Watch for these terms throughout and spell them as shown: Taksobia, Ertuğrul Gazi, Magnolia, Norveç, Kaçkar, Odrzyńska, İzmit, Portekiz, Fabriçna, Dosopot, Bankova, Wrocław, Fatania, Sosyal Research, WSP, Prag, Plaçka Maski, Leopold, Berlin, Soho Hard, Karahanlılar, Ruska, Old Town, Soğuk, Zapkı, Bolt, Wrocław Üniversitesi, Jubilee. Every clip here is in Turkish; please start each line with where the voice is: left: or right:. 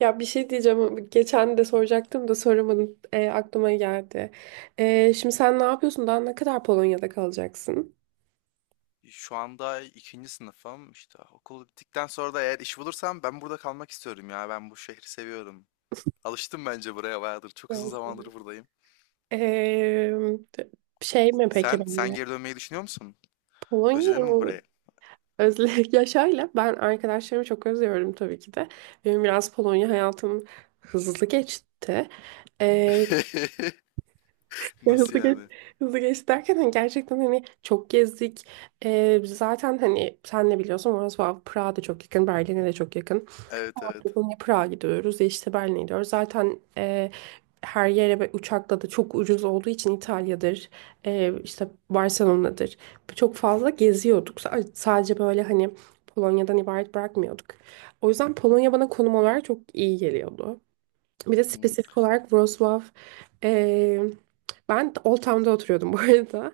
right: Ya bir şey diyeceğim. Geçen de soracaktım da soramadım. Aklıma geldi. Şimdi sen ne yapıyorsun? Daha ne kadar Polonya'da kalacaksın?
left: Şu anda ikinci sınıfım. İşte okul bittikten sonra da eğer iş bulursam ben burada kalmak istiyorum ya. Ben bu şehri seviyorum. Alıştım bence buraya bayağıdır. Çok uzun
right: Görsel.
left: zamandır buradayım.
right: Ee, Şey mi peki
left: Sen,
right: ben
left: sen
right: de?
left: geri dönmeyi düşünüyor musun? Özledin
right: Polonya'yı
left: mi
right: mı
left: burayı?
right: özle ya şöyle ben arkadaşlarımı çok özlüyorum tabii ki de. Benim biraz Polonya hayatım hızlı geçti. Ee, ya
left: Nasıl
right: hızlı geç,
left: yani?
right: Hızlı geçti derken hani gerçekten hani çok gezdik. Zaten hani sen ne biliyorsun, Wrocław, Prag'a da çok yakın, Berlin'e de çok yakın.
left: Evet, evet.
right: Bugün Prag'a gidiyoruz, ya işte Berlin'e gidiyoruz. Zaten her yere ve uçakla da çok ucuz olduğu için İtalya'dır, işte Barcelona'dır. Çok fazla geziyorduk. Sadece böyle hani Polonya'dan ibaret bırakmıyorduk. O yüzden Polonya bana konum olarak çok iyi geliyordu. Bir
left: Hı
right: de
left: hı.
right: spesifik olarak Wrocław. e, Ben Old Town'da oturuyordum bu arada.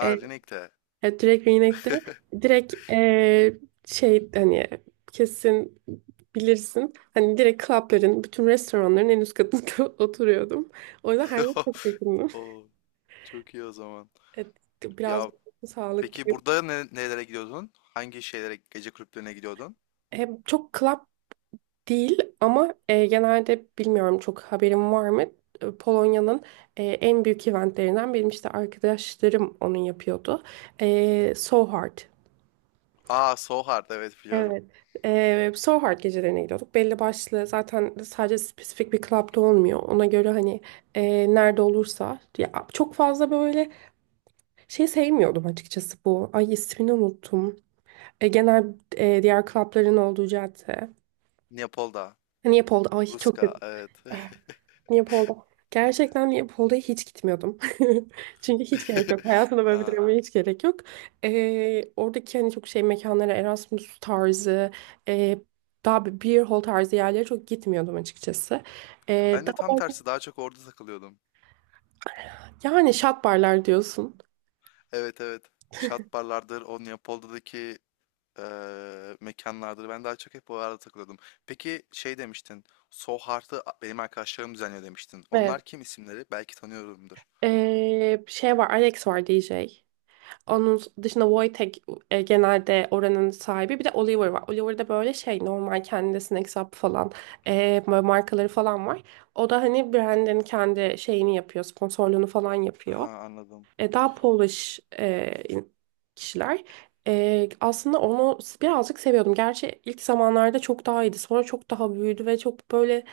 left: Aa,
right: E,
left: Rinek'te.
right: Evet, direkt ve inekte direkt şey hani kesin bilirsin. Hani direkt klapların, bütün restoranların en üst katında oturuyordum. O yüzden her yer çok yakındım.
left: Oo, çok iyi o zaman.
right: Evet, biraz
left: Ya peki
right: sağlıklı.
left: burada nelere gidiyordun? Hangi şeylere, gece kulüplerine gidiyordun?
right: Hem çok klap değil ama genelde bilmiyorum, çok haberim var mı? Polonya'nın en büyük eventlerinden benim işte arkadaşlarım onu yapıyordu. So Hard.
left: Aa, Sohard, evet, biliyorum.
right: Evet. Soho Hard gecelerine gidiyorduk. Belli başlı zaten sadece spesifik bir club'da olmuyor. Ona göre hani nerede olursa. Ya, çok fazla böyle şey sevmiyordum açıkçası bu. Ay, ismini unuttum. Genel diğer club'ların olduğu cadde.
left: Neapol'da.
right: Hani hep oldu. Ay çok
left: Ruska,
right: kötü.
left: evet.
right: Leopold'a. Gerçekten Leopold'a hiç gitmiyordum. Çünkü hiç gerek yok. Hayatımda böyle bir
left: Aa,
right: dramaya hiç gerek yok. Oradaki hani çok şey mekanlara, Erasmus tarzı, e, daha bir beer hall tarzı yerlere çok gitmiyordum açıkçası.
left: ben de
right: Daha
left: tam
right: böyle
left: tersi daha çok orada takılıyordum.
right: yani şat barlar diyorsun.
left: Evet, evet. Şat barlardır, o Leopold'daki mekanlardır. Ben daha çok hep o arada takılıyordum. Peki şey demiştin. Soul Heart'ı benim arkadaşlarım düzenliyor demiştin.
right: Evet.
left: Onlar kim, isimleri? Belki tanıyorumdur.
right: Şey var, Alex var DJ. Onun dışında Wojtek genelde oranın sahibi. Bir de Oliver var. Oliver'da böyle şey normal kendi sinek hesabı falan böyle markaları falan var. O da hani brandin kendi şeyini yapıyor. Sponsorluğunu falan
left: Aha,
right: yapıyor.
left: anladım.
right: Daha Polish kişiler. Aslında onu birazcık seviyordum. Gerçi ilk zamanlarda çok daha iyiydi. Sonra çok daha büyüdü ve çok böyle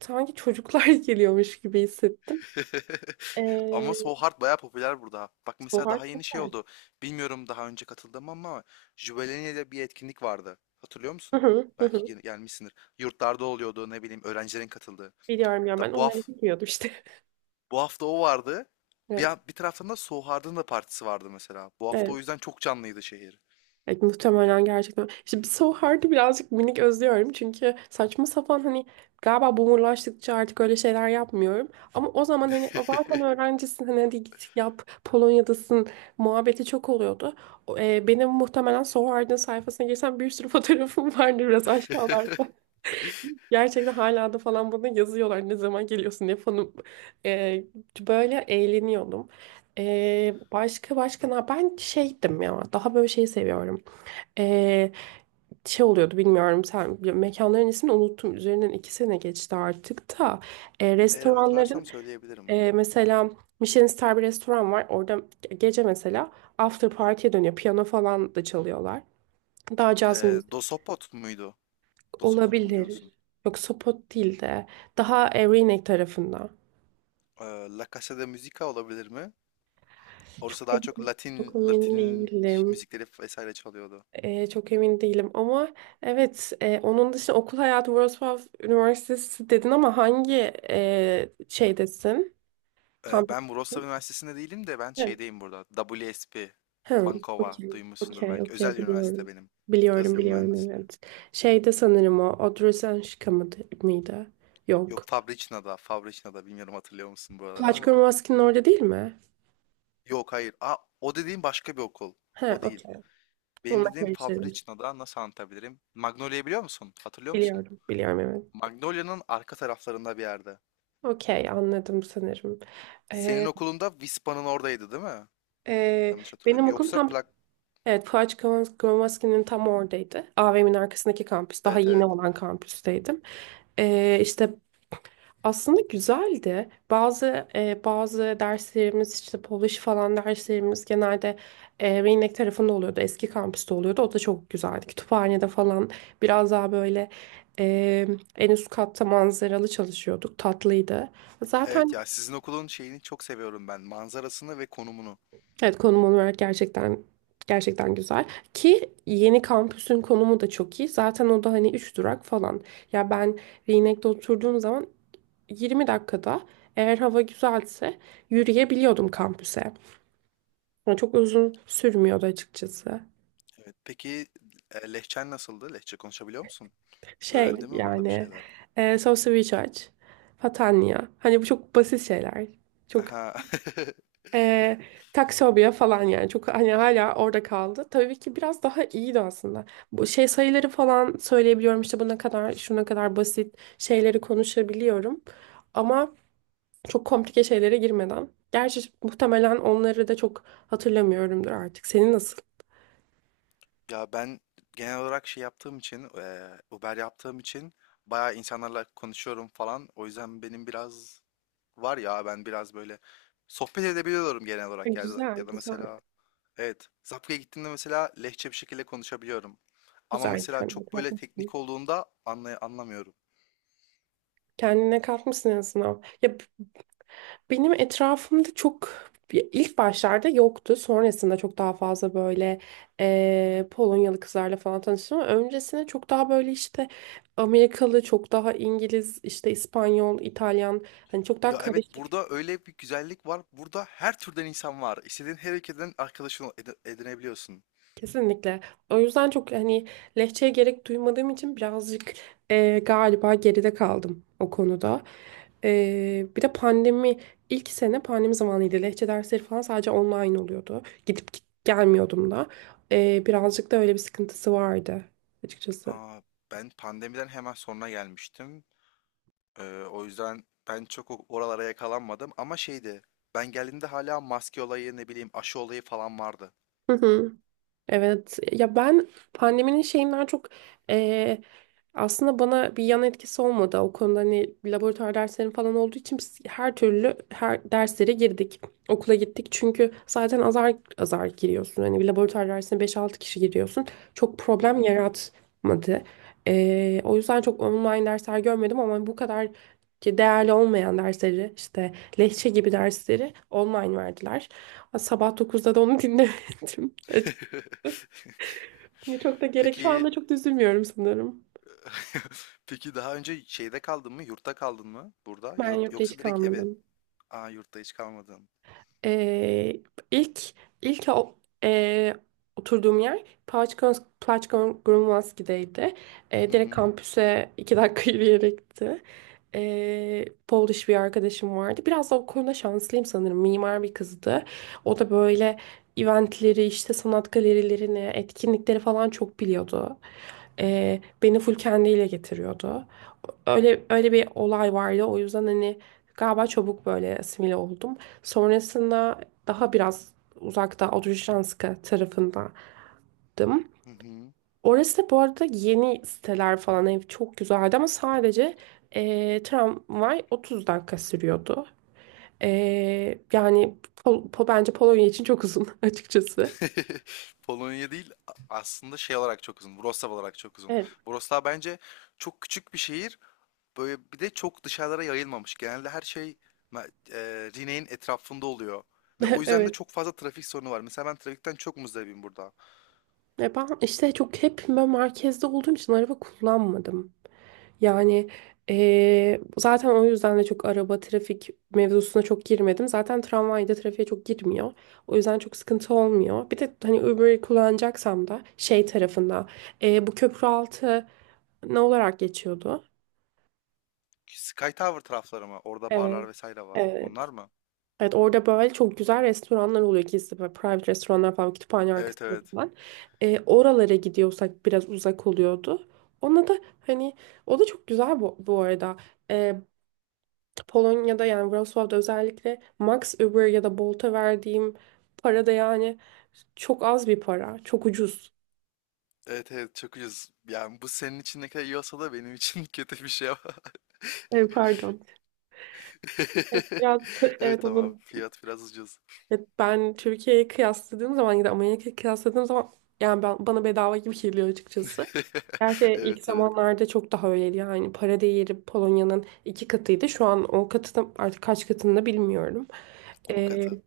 right: sanki çocuklar geliyormuş gibi hissettim.
left: Ama
right: E,
left: Soul Heart bayağı popüler burada. Bak mesela
right: Sohar
left: daha yeni şey
right: Tekel.
left: oldu. Bilmiyorum, daha önce katıldım, ama Jubilee'de bir etkinlik vardı. Hatırlıyor
right: Hı
left: musun?
right: hı, hı
left: Belki
right: hı.
left: gelmişsindir. Yurtlarda oluyordu, ne bileyim, öğrencilerin katıldığı.
right: Biliyorum ya, ben
left: Da bu
right: onları
left: hafta,
right: bilmiyordum işte.
left: bu hafta o vardı. Bir
right: Evet,
left: bir taraftan da Soğuk'un da partisi vardı mesela. Bu hafta o
right: evet.
left: yüzden çok canlıydı şehir.
right: Evet, muhtemelen gerçekten. İşte bir So Hard'ı birazcık minik özlüyorum. Çünkü saçma sapan hani galiba boomerlaştıkça artık öyle şeyler yapmıyorum. Ama o zaman hani "O zaten öğrencisin hani hadi git yap Polonya'dasın" muhabbeti çok oluyordu. Benim muhtemelen So Hard'ın sayfasına girsem bir sürü fotoğrafım vardı biraz aşağılarda. Gerçekten hala da falan bana yazıyorlar ne zaman geliyorsun diye falan. Ee, Böyle eğleniyordum. Başka başka ne? Ben şeydim ya, daha böyle şey seviyorum. Ee, Şey oluyordu, bilmiyorum sen, mekanların ismini unuttum. Üzerinden iki sene geçti artık da.
left: Eğer hatırlarsam
right: Restoranların
left: söyleyebilirim.
right: mesela Michelin Star bir restoran var. Orada gece mesela after party'ye dönüyor. Piyano falan da çalıyorlar. Daha caz müzik.
left: Dosopot muydu? Dosopot'u mu diyorsun?
right: Olabilir. Yok Sopot değil de daha Erinek tarafında.
left: Ee, La Casa de Musica olabilir mi?
right: Çok
left: Orası daha çok
right: emin, çok
left: Latin
right: emin
left: Latin
right: değilim.
left: müzikleri vesaire çalıyordu.
right: Çok emin değilim ama evet, onun dışında okul hayatı, Wrocław Üniversitesi dedin ama hangi şeydesin?
left: Ben Wrocław
right: Kampüstesin?
left: Üniversitesi'nde değilim de ben
right: Hı,
left: şeydeyim burada. WSP,
right: hı,
left: Bankova
right: okey,
left: duymuşsundur
right: okey,
left: belki.
right: okey,
left: Özel
right: biliyorum.
left: üniversite benim.
right: Biliyorum,
left: Yazılım
right: biliyorum,
left: mühendisliği.
right: evet. Şeyde sanırım, o Odrzyńska mıydı?
left: Yok,
right: Yok.
left: Fabriçna'da, Fabriçna'da, bilmiyorum hatırlıyor musun buraları
right: Plaçka
left: ama.
right: Maski'nin orada değil mi?
left: Yok, hayır. Aa, o dediğim başka bir okul.
right: He,
left: O değil.
right: okey.
left: Benim
right: Onunla
left: dediğim
right: karıştırdım.
left: Fabricna'da, nasıl anlatabilirim? Magnolia'yı biliyor musun? Hatırlıyor musun?
right: Biliyorum, biliyorum, evet.
left: Magnolia'nın arka taraflarında bir yerde.
right: Okey, anladım sanırım.
left: Senin
right: Ee,
left: okulunda Vispa'nın oradaydı, değil mi?
right: e,
left: Yanlış hatırlamıyorum.
right: benim okulum
left: Yoksa
right: tam,
left: plak...
right: evet, Fuaç Gromaski'nin tam oradaydı. AVM'nin arkasındaki kampüs, daha
left: Evet,
right: yeni
left: evet.
right: olan kampüsteydim. İşte aslında güzeldi. Bazı bazı derslerimiz, işte Polish falan derslerimiz, genelde Reynek tarafında oluyordu. Eski kampüste oluyordu. O da çok güzeldi. Kütüphanede falan biraz daha böyle e, en üst katta manzaralı çalışıyorduk. Tatlıydı.
left: Evet,
right: Zaten
left: ya sizin okulun şeyini çok seviyorum ben. Manzarasını ve konumunu.
right: evet, konum olarak gerçekten güzel, ki yeni kampüsün konumu da çok iyi. Zaten o da hani 3 durak falan. Ya ben Reynek'te oturduğum zaman 20 dakikada, eğer hava güzelse, yürüyebiliyordum kampüse. Yani çok uzun sürmüyordu açıkçası.
left: Evet. Peki Lehçen nasıldı? Lehçe konuşabiliyor musun?
right: Şey
left: Öğrendin mi burada bir
right: yani,
left: şeyler?
right: Sosyal Research, Fatania. Hani bu çok basit şeyler. Çok
left: Aha.
right: Ee, Taksobia falan, yani çok hani hala orada kaldı. Tabii ki biraz daha iyiydi aslında. Bu şey, sayıları falan söyleyebiliyorum, işte bu ne kadar şuna kadar basit şeyleri konuşabiliyorum. Ama çok komplike şeylere girmeden. Gerçi muhtemelen onları da çok hatırlamıyorumdur artık. Senin nasıl?
left: Ya ben genel olarak şey yaptığım için, Uber yaptığım için bayağı insanlarla konuşuyorum falan. O yüzden benim biraz, var ya ben biraz böyle sohbet edebiliyorum genel olarak,
right: Güzel,
left: ya da
right: güzel.
left: mesela evet Zapkı'ya gittiğimde mesela lehçe bir şekilde konuşabiliyorum. Ama
right: Güzel,
left: mesela
right: kendine
left: çok böyle
right: katmışsın.
left: teknik olduğunda anlamıyorum.
right: Kendine katmışsın en azından. Ya, benim etrafımda çok ilk başlarda yoktu. Sonrasında çok daha fazla böyle Polonyalı kızlarla falan tanıştım. Ama öncesinde çok daha böyle işte Amerikalı, çok daha İngiliz, işte İspanyol, İtalyan, hani çok daha
left: Ya evet,
right: karışık.
left: burada öyle bir güzellik var. Burada her türden insan var. İstediğin her ülkeden arkadaşını edinebiliyorsun.
right: Kesinlikle. O yüzden çok hani lehçeye gerek duymadığım için birazcık galiba geride kaldım o konuda. Bir de pandemi, ilk sene pandemi zamanıydı. Lehçe dersleri falan sadece online oluyordu. Gelmiyordum da. Birazcık da öyle bir sıkıntısı vardı açıkçası.
left: Aa, ben pandemiden hemen sonra gelmiştim. Ee, O yüzden ben çok oralara yakalanmadım ama şeydi. Ben geldiğimde hala maske olayı, ne bileyim, aşı olayı falan vardı.
right: Evet ya, ben pandeminin şeyinden çok eee, aslında bana bir yan etkisi olmadı. O konuda hani laboratuvar derslerim falan olduğu için biz her türlü her derslere girdik. Okula gittik çünkü zaten azar azar giriyorsun. Hani bir laboratuvar dersine beş altı kişi giriyorsun. Çok
left: Hı
right: problem
left: hı.
right: yaratmadı. O yüzden çok online dersler görmedim ama bu kadar ki değerli olmayan dersleri, işte lehçe gibi dersleri online verdiler. Sabah dokuzda da onu dinlemedim. Ya çok da gerek. Şu
left: Peki
right: anda çok da üzülmüyorum sanırım.
left: peki daha önce şeyde kaldın mı? Yurtta kaldın mı burada?
right: Ben
left: Ya,
right: yurtta hiç
left: yoksa direkt eve.
right: kalmadım.
left: Aa, yurtta hiç kalmadın.
right: Ee, ilk ilk o, ee, oturduğum yer Plaçkons Plaçkongrumaski'deydi.
left: Hı
right: Direkt
left: hı.
right: kampüse iki dakika yürüyerekti. Polish bir arkadaşım vardı. Biraz da o konuda şanslıyım sanırım. Mimar bir kızdı. O da böyle eventleri, işte sanat galerilerini, etkinlikleri falan çok biliyordu. Beni full kendiyle getiriyordu. Öyle öyle bir olay vardı. O yüzden hani galiba çabuk böyle asimile oldum. Sonrasında daha biraz uzakta Odrzyjanska tarafındaydım.
left: Hı hı.
right: Orası da bu arada yeni siteler falan, ev çok güzeldi ama sadece tramvay 30 dakika sürüyordu. Yani bence Polonya için çok uzun açıkçası.
left: Polonya değil, aslında şey olarak çok uzun. Wrocław olarak çok uzun.
right: Evet,
left: Wrocław bence çok küçük bir şehir. Böyle bir de çok dışarılara yayılmamış. Genelde her şey Rine'in etrafında oluyor. Ve o yüzden de
right: evet.
left: çok fazla trafik sorunu var. Mesela ben trafikten çok muzdaribim burada.
right: E ben işte çok ben merkezde olduğum için araba kullanmadım. Yani zaten o yüzden de çok araba trafik mevzusuna çok girmedim. Zaten tramvayda trafiğe çok girmiyor. O yüzden çok sıkıntı olmuyor. Bir de hani Uber'i kullanacaksam da şey tarafında bu köprü altı ne olarak geçiyordu?
left: Sky Tower tarafları mı? Orada
right: Evet,
left: barlar vesaire var.
right: evet.
left: Onlar mı?
right: Evet, orada böyle çok güzel restoranlar oluyor, gizli böyle private restoranlar falan, kütüphane
left: Evet,
right: arkasında
left: evet.
right: falan. Oralara gidiyorsak biraz uzak oluyordu. Ona da hani o da çok güzel bu arada. Polonya'da, yani Wrocław'da özellikle, Max Uber ya da Bolt'a verdiğim para da yani çok az bir para. Çok ucuz.
left: Evet, evet, çok ucuz. Yani bu senin için ne kadar iyi olsa da benim için kötü bir şey ama.
right: E, pardon. Evet, biraz evet
left: Evet ama
right: onun.
left: fiyat biraz ucuz.
right: Ya ben Türkiye'ye kıyasladığım zaman ya da Amerika'ya kıyasladığım zaman, yani bana bedava gibi geliyor açıkçası. Gerçi ilk
left: Evet, evet.
right: zamanlarda çok daha öyleydi, yani para değeri Polonya'nın iki katıydı. Şu an artık kaç katında bilmiyorum.
left: 10
right: Ee,
left: katı.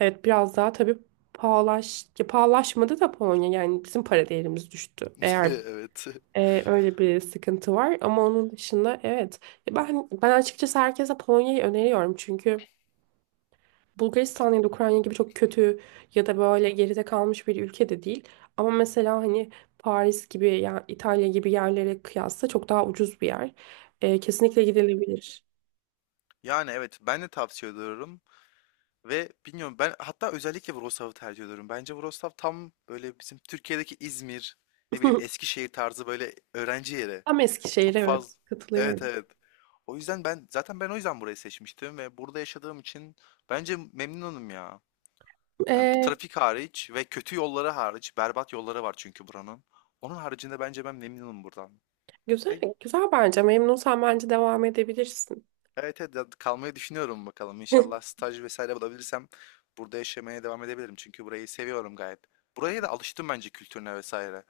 right: evet, biraz daha tabii ya pahalaşmadı da Polonya, yani bizim para değerimiz düştü. Eğer
left: Evet.
right: öyle bir sıkıntı var, ama onun dışında evet. Ya ben açıkçası herkese Polonya'yı öneriyorum, çünkü Bulgaristan ya da Ukrayna gibi çok kötü ya da böyle geride kalmış bir ülke de değil. Ama mesela hani Paris gibi ya İtalya gibi yerlere kıyasla çok daha ucuz bir yer. Kesinlikle gidilebilir.
left: Yani evet, ben de tavsiye ediyorum. Ve bilmiyorum, ben hatta özellikle Wrocław'ı tercih ediyorum. Bence Wrocław tam böyle bizim Türkiye'deki İzmir, ne bileyim Eskişehir tarzı böyle öğrenci yeri.
right: Tam Eskişehir,
left: Çok
right: evet,
left: fazla. Evet,
right: katılıyorum.
left: evet. O yüzden ben zaten ben o yüzden burayı seçmiştim ve burada yaşadığım için bence memnunum ya. Yani
right: Ee,
left: trafik hariç ve kötü yolları hariç, berbat yolları var çünkü buranın. Onun haricinde bence ben memnunum buradan.
right: Güzel, güzel, bence memnunsan bence devam edebilirsin.
left: Evet evet, ya kalmayı düşünüyorum bakalım. İnşallah staj vesaire bulabilirsem burada yaşamaya devam edebilirim. Çünkü burayı seviyorum gayet. Buraya da alıştım bence, kültürüne vesaire.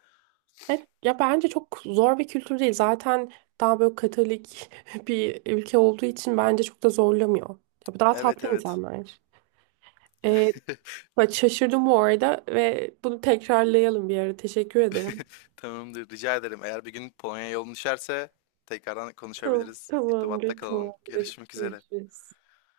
right: Evet, ya bence çok zor bir kültür değil. Zaten daha böyle Katolik bir ülke olduğu için bence çok da zorlamıyor. Ya bu daha
left: Evet,
right: tatlı
left: evet.
right: insanlar.
left: Ya,
right: Bak şaşırdım bu arada, ve bunu tekrarlayalım bir ara. Teşekkür ederim.
left: tamamdır, rica ederim. Eğer bir gün Polonya'ya yolun düşerse tekrardan
right: Tamam,
left: konuşabiliriz. İrtibatta
right: tamamdır,
left: kalalım.
right: tamamdır.
left: Görüşmek üzere.
right: Görüşürüz.